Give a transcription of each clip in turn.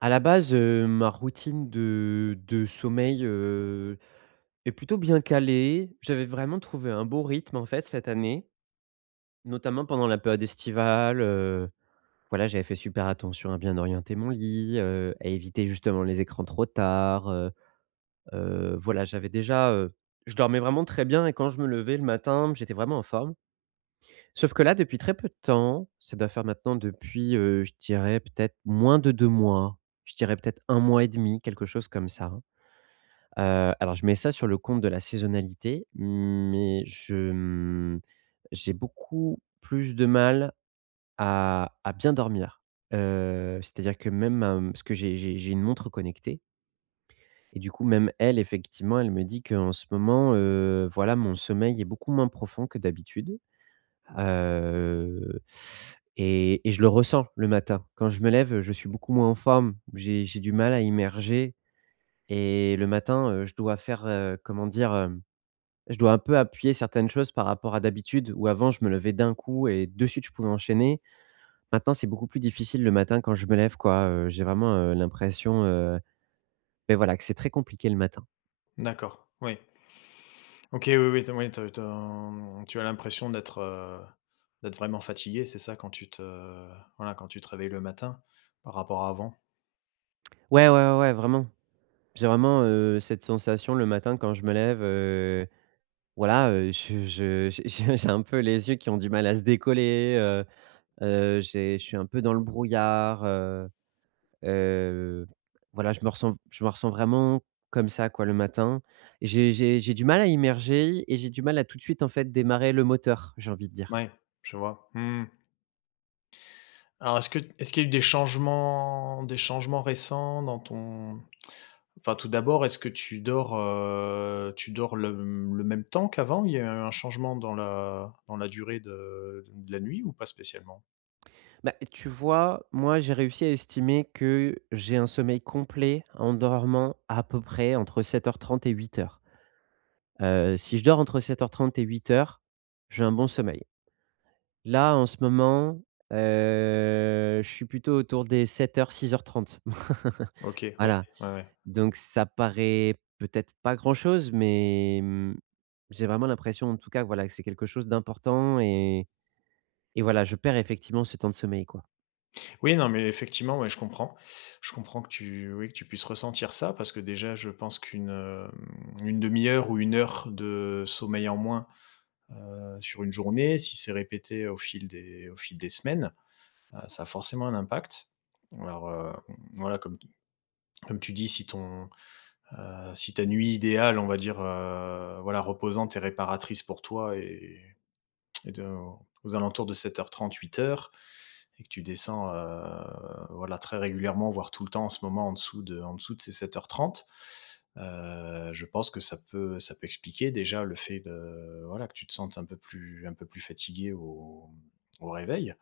À la base, ma routine de sommeil, est plutôt bien calée. J'avais vraiment trouvé un beau rythme, en fait, cette année, notamment pendant la période estivale, voilà, j'avais fait super attention à bien orienter mon lit, à éviter justement les écrans trop tard. Voilà, j'avais déjà, je dormais vraiment très bien et quand je me levais le matin, j'étais vraiment en forme. Sauf que là, depuis très peu de temps, ça doit faire maintenant depuis, je dirais peut-être moins de 2 mois, je dirais peut-être un mois et demi, quelque chose comme ça. Alors je mets ça sur le compte de la saisonnalité, mais j'ai beaucoup plus de mal à bien dormir. C'est-à-dire que même ma, parce que j'ai une montre connectée et du coup même elle effectivement, elle me dit qu'en ce moment, voilà, mon sommeil est beaucoup moins profond que d'habitude. Heu et je le ressens le matin. Quand je me lève, je suis beaucoup moins en forme. J'ai du mal à immerger et le matin, je dois faire, comment dire? Je dois un peu appuyer certaines choses par rapport à d'habitude, où avant je me levais d'un coup et de suite je pouvais enchaîner. Maintenant, c'est beaucoup plus difficile le matin quand je me lève, quoi. J'ai vraiment, l'impression, beh, voilà, que c'est très compliqué le matin. D'accord, oui. OK, oui, oui, tu as, mmh, l'impression d'être, d'être vraiment fatigué, c'est ça, quand tu te voilà, quand tu te réveilles le matin, par rapport à avant? Ouais, ouais, ouais, ouais, vraiment. J'ai vraiment, cette sensation le matin quand je me lève, voilà, je j'ai j'ai un peu les yeux qui ont du mal à se décoller. J'ai, je suis un peu dans le brouillard. Heu, voilà, je me ressens vraiment comme ça, quoi, le matin. J'ai du mal à immerger et j'ai du mal à tout de suite, en fait, démarrer le moteur, j'ai envie de dire. Oui, je vois. Mmh. Alors est-ce qu'il y a eu des changements récents dans ton enfin, tout d'abord, est-ce que tu dors le même temps qu'avant? Il y a eu un changement dans la durée de la nuit ou pas spécialement? Bah, tu vois, moi, j'ai réussi à estimer que j'ai un sommeil complet en dormant à peu près entre sept heures trente et 8:00. Si je dors entre sept heures trente et huit heures, j'ai un bon sommeil. Là, en ce moment, je suis plutôt autour des sept heures, six heures trente. OK, oui, Voilà. ouais, ouais. Donc ça paraît peut-être pas grand-chose, mais j'ai vraiment l'impression en tout cas, voilà, que c'est quelque chose d'important et voilà, je perds effectivement ce temps de sommeil, quoi. Oui, non, mais effectivement, ouais, je comprends. Je comprends que tu, oui, que tu puisses ressentir ça parce que déjà, je pense qu'une une demi-heure ou une heure de sommeil en moins sur une journée, si c'est répété au fil des semaines, ça a forcément un impact. Alors, voilà, comme, comme tu dis, si, ton, si ta nuit idéale, on va dire, voilà, reposante et réparatrice pour toi et de- aux alentours de 7h30, 8h, et que tu descends, voilà, très régulièrement, voire tout le temps en ce moment, en dessous de ces 7:30, je pense que ça peut expliquer déjà le fait de voilà, que tu te sentes un peu plus fatigué au au réveil.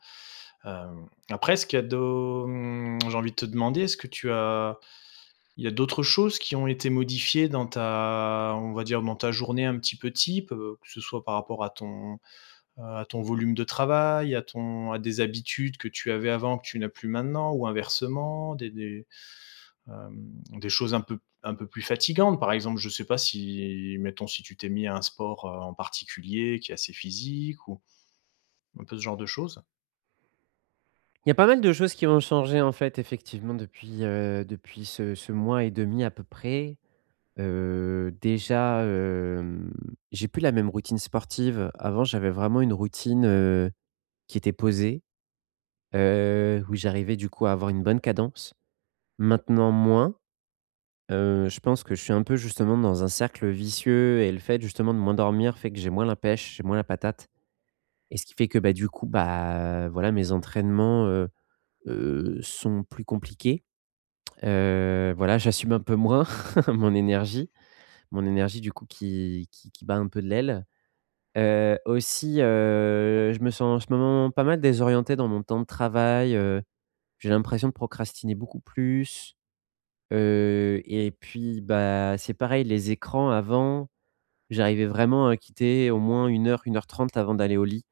Hem, après ce qu'il y a d'au mmh, j'ai envie de te demander, est-ce que tu as il y a d'autres choses qui ont été modifiées dans ta on va dire, dans ta journée un petit peu type, que ce soit par rapport à ton volume de travail, à des habitudes que tu avais avant, que tu n'as plus maintenant ou inversement, des, hem, des choses un peu plus fatigantes. Par exemple, je ne sais pas si, mettons, si tu t'es mis à un sport, en particulier qui est assez physique ou un peu ce genre de choses? Il y a pas mal de choses qui ont changé en fait effectivement depuis, depuis ce mois et demi à peu près. Déjà, j'ai plus la même routine sportive. Avant, j'avais vraiment une routine, qui était posée, où j'arrivais du coup à avoir une bonne cadence. Maintenant moins. Je pense que je suis un peu justement dans un cercle vicieux et le fait justement de moins dormir fait que j'ai moins la pêche, j'ai moins la patate et ce qui fait que, bah, du coup, bah, voilà, mes entraînements, sont plus compliqués. Voilà, j'assume un peu moins mon énergie mon énergie du coup qui bat un peu de l'aile. Aussi, je me sens en ce moment pas mal désorienté dans mon temps de travail. J'ai l'impression de procrastiner beaucoup plus. Et puis, bah, c'est pareil, les écrans avant, j'arrivais vraiment à quitter au moins une heure trente avant d'aller au lit,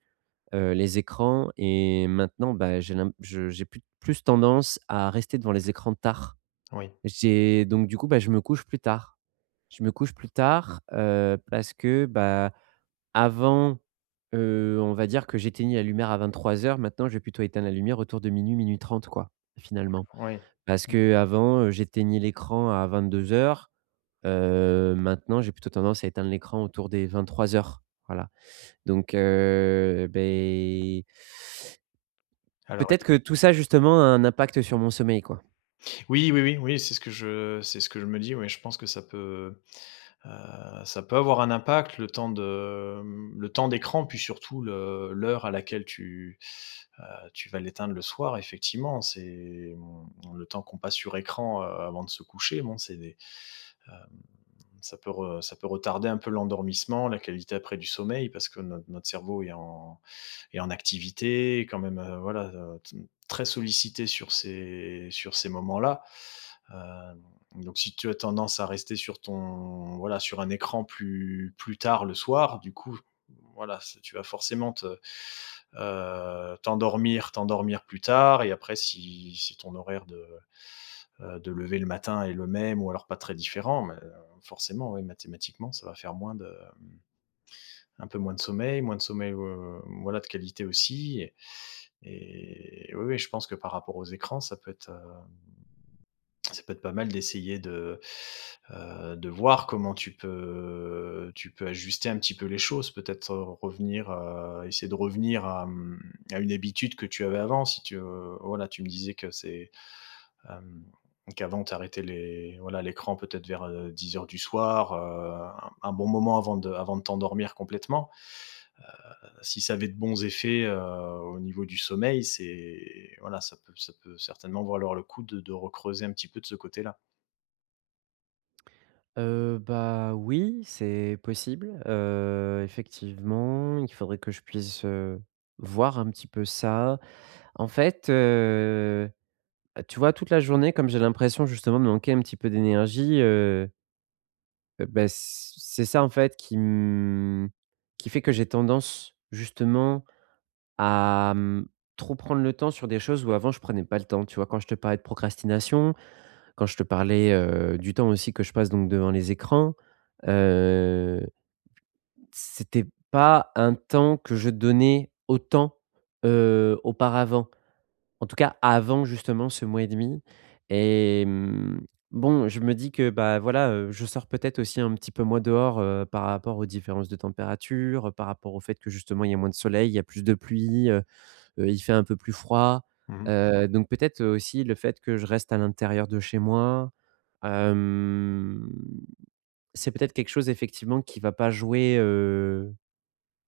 les écrans, et maintenant, bah, j'ai l'im je j'ai plus plus tendance à rester devant les écrans tard. Oui, J'ai donc du coup, bah, je me couche plus tard. Je me couche plus tard, parce que, bah, avant, on va dire que j'éteignais la lumière à 23:00, maintenant je vais plutôt éteindre la lumière autour de minuit, minuit trente quoi, finalement. oui. Parce Mmh. qu'avant, j'éteignais l'écran à 22:00. Maintenant, j'ai plutôt tendance à éteindre l'écran autour des vingt-trois heures, voilà. Donc Alors peut-être oui, que tout ça justement a un impact sur mon sommeil, quoi? oui, oui, oui, oui, c'est ce que je c'est ce que je me dis, oui, je pense que ça peut avoir un impact le temps de, mmh, le temps d'écran, puis surtout le l'heure à laquelle tu, heu, tu vas l'éteindre le soir effectivement. C'est, mmh, le temps qu'on passe sur écran, avant de se coucher, bon c'est des, hem, ça peut retarder un peu l'endormissement, la qualité après du sommeil parce que notre cerveau est en est en activité, quand même, voilà, t très sollicité sur ces moments-là. Hem, donc si tu as tendance à rester sur ton voilà, sur un écran plus tard le soir, du coup, voilà, c'est tu vas forcément te, t'endormir plus tard et après si si ton horaire de lever le matin est le même ou alors pas très différent, mais forcément, oui, mathématiquement, ça va faire moins de, mmh, un peu moins de sommeil, voilà, de qualité aussi et oui, oui, je pense que par rapport aux écrans, ça peut être, ça peut être pas mal d'essayer de voir comment tu peux ajuster un petit peu les choses. Peut-être, revenir, essayer de revenir à, mmh, à une habitude que tu avais avant. Si tu, voilà, tu me disais que c'est, hem, qu'avant tu arrêtais les voilà, l'écran peut-être vers, dix heures du soir, un bon moment avant de t'endormir complètement. Si ça avait de bons effets, au niveau du sommeil, c'est voilà, ça peut certainement valoir le coup de recreuser un petit peu de ce côté-là. Bah, oui, c'est possible. Effectivement, il faudrait que je puisse, voir un petit peu ça. En fait, tu vois, toute la journée, comme j'ai l'impression justement de manquer un petit peu d'énergie, bah, c'est ça en fait qui qui fait que j'ai tendance justement à trop prendre le temps sur des choses où avant je prenais pas le temps. Tu vois? Quand je te parlais de procrastination, quand je te parlais, du temps aussi que je passe donc devant les écrans, heu, c'était pas un temps que je donnais autant, auparavant. En tout cas, avant justement ce mois et demi et bon, je me dis que, bah, voilà, je sors peut-être aussi un petit peu moins dehors, par rapport aux différences de température, par rapport au fait que justement il y a moins de soleil, il y a plus de pluie, il fait un peu plus froid. Mmh. Donc peut-être, aussi le fait que je reste à l'intérieur de chez moi, hem, c'est peut-être quelque chose effectivement qui va pas jouer,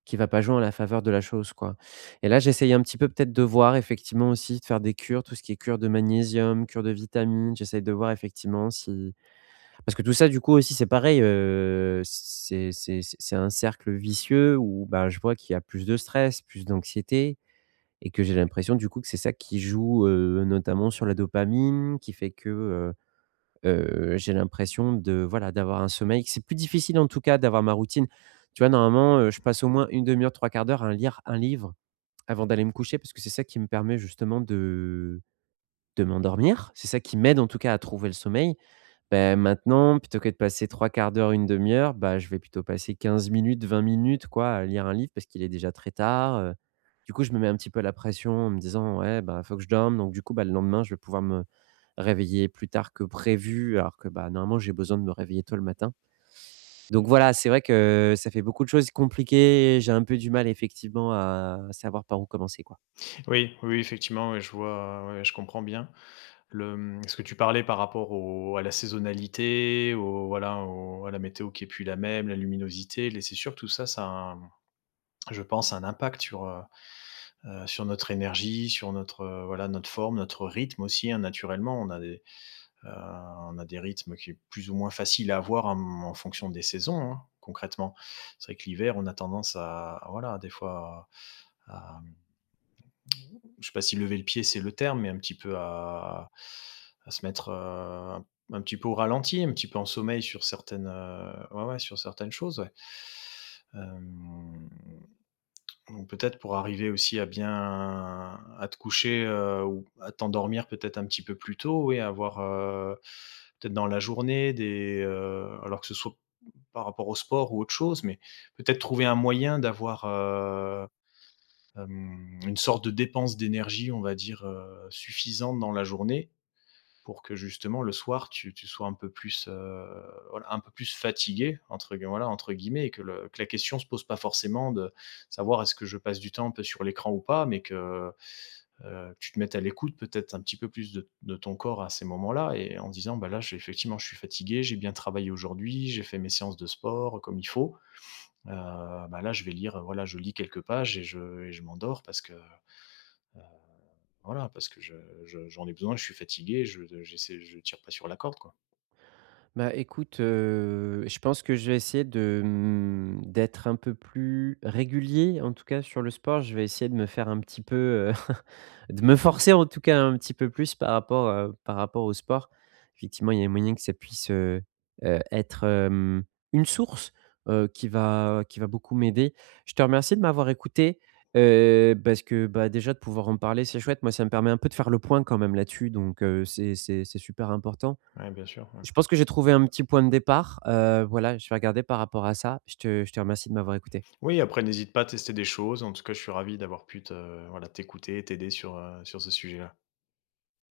qui va pas jouer en la faveur de la chose, quoi. Et là, j'essayais un petit peu peut-être de voir effectivement aussi de faire des cures, tout ce qui est cure de magnésium, cure de vitamines. J'essaye de voir effectivement si, parce que tout ça, du coup, aussi, c'est pareil, c'est un cercle vicieux où, bah, je vois qu'il y a plus de stress, plus d'anxiété et que j'ai l'impression du coup que c'est ça qui joue, notamment sur la dopamine, qui fait que, j'ai l'impression de voilà, d'avoir un sommeil, c'est plus difficile en tout cas d'avoir ma routine. Tu vois, normalement, je passe au moins une demi heure, trois quarts d'heure à lire un livre avant d'aller me coucher parce que c'est ça qui me permet justement de m'endormir. C'est ça qui m'aide en tout cas à trouver le sommeil. Ben maintenant, plutôt que de passer trois quarts d'heure, une demi heure, bah, je vais plutôt passer 15 minutes, 20 minutes, quoi, à lire un livre parce qu'il est déjà très tard. Du coup, je me mets un petit peu la pression en me disant: «Ouais, bah, faut que je dorme», donc du coup, bah, le lendemain, je vais pouvoir me réveiller plus tard que prévu alors que, bah, normalement, j'ai besoin de me réveiller tôt le matin. Donc voilà, c'est vrai que ça fait beaucoup de choses compliquées, j'ai un peu du mal effectivement à savoir par où commencer, quoi. Oui, oui, oui, effectivement, ouais, je vois, ouais, je comprends bien. Le, mmh, ce que tu parlais par rapport au à la saisonnalité, au voilà, au à la météo qui est plus la même, la luminosité, les sûr, tout ça, ça a un je pense, un impact sur, sur notre énergie, sur notre, voilà, notre forme, notre rythme aussi, hein, naturellement. Heu, on a des rythmes qui est plus ou moins facile à avoir en mmh, en fonction des saisons, hein, concrètement. C'est vrai que l'hiver, on a tendance à voilà, des fois à je sais pas si lever le pied, c'est le terme, mais un petit peu à se mettre, un petit peu au ralenti, un petit peu en sommeil sur certaines, ouais, ouais, sur certaines choses, ouais. Hem, donc peut-être pour arriver aussi à bien à te coucher, ou à t'endormir peut-être un petit peu plus tôt, et avoir, peut-être dans la journée des, alors que ce soit par rapport au sport ou autre chose, mais peut-être trouver un moyen d'avoir, hem, une sorte de dépense d'énergie, on va dire, suffisante dans la journée pour que justement le soir tu sois un peu plus, voilà, un peu plus «fatigué» entre gue voilà, entre guillemets et que le que la question se pose pas forcément de savoir est-ce que je passe du temps un peu sur l'écran ou pas, mais que, tu te mettes à l'écoute peut-être un petit peu plus de ton corps à ces moments-là et en disant: «Bah, là, j'ai effectivement, je suis fatigué, j'ai bien travaillé aujourd'hui, j'ai fait mes séances de sport comme il faut, bah, là, je vais lire, voilà, je lis quelques pages et je m'endors parce que» Voilà, parce que je j'en ai besoin, je suis fatigué, je j'essaie je tire pas sur la corde, quoi. Bah, écoute, je pense que je vais essayer d'être un peu plus régulier, en tout cas sur le sport. Je vais essayer de me faire un petit peu, de me forcer en tout cas un petit peu plus par rapport au sport. Effectivement, il y a moyen que ça puisse, être, une source, qui va beaucoup m'aider. Je te remercie de m'avoir écouté, parce que, bah, déjà de pouvoir en parler, c'est chouette. Moi, ça me permet un peu de faire le point quand même là-dessus, donc c'est super important. Ouais, bien sûr, ouais. Je pense que j'ai trouvé un petit point de départ, voilà, je vais regarder par rapport à ça. Je te remercie de m'avoir écouté. Oui, après n'hésite pas à tester des choses. En tout cas, je suis ravi d'avoir pu te voilà, t'écouter, t'aider sur, sur ce sujet-là.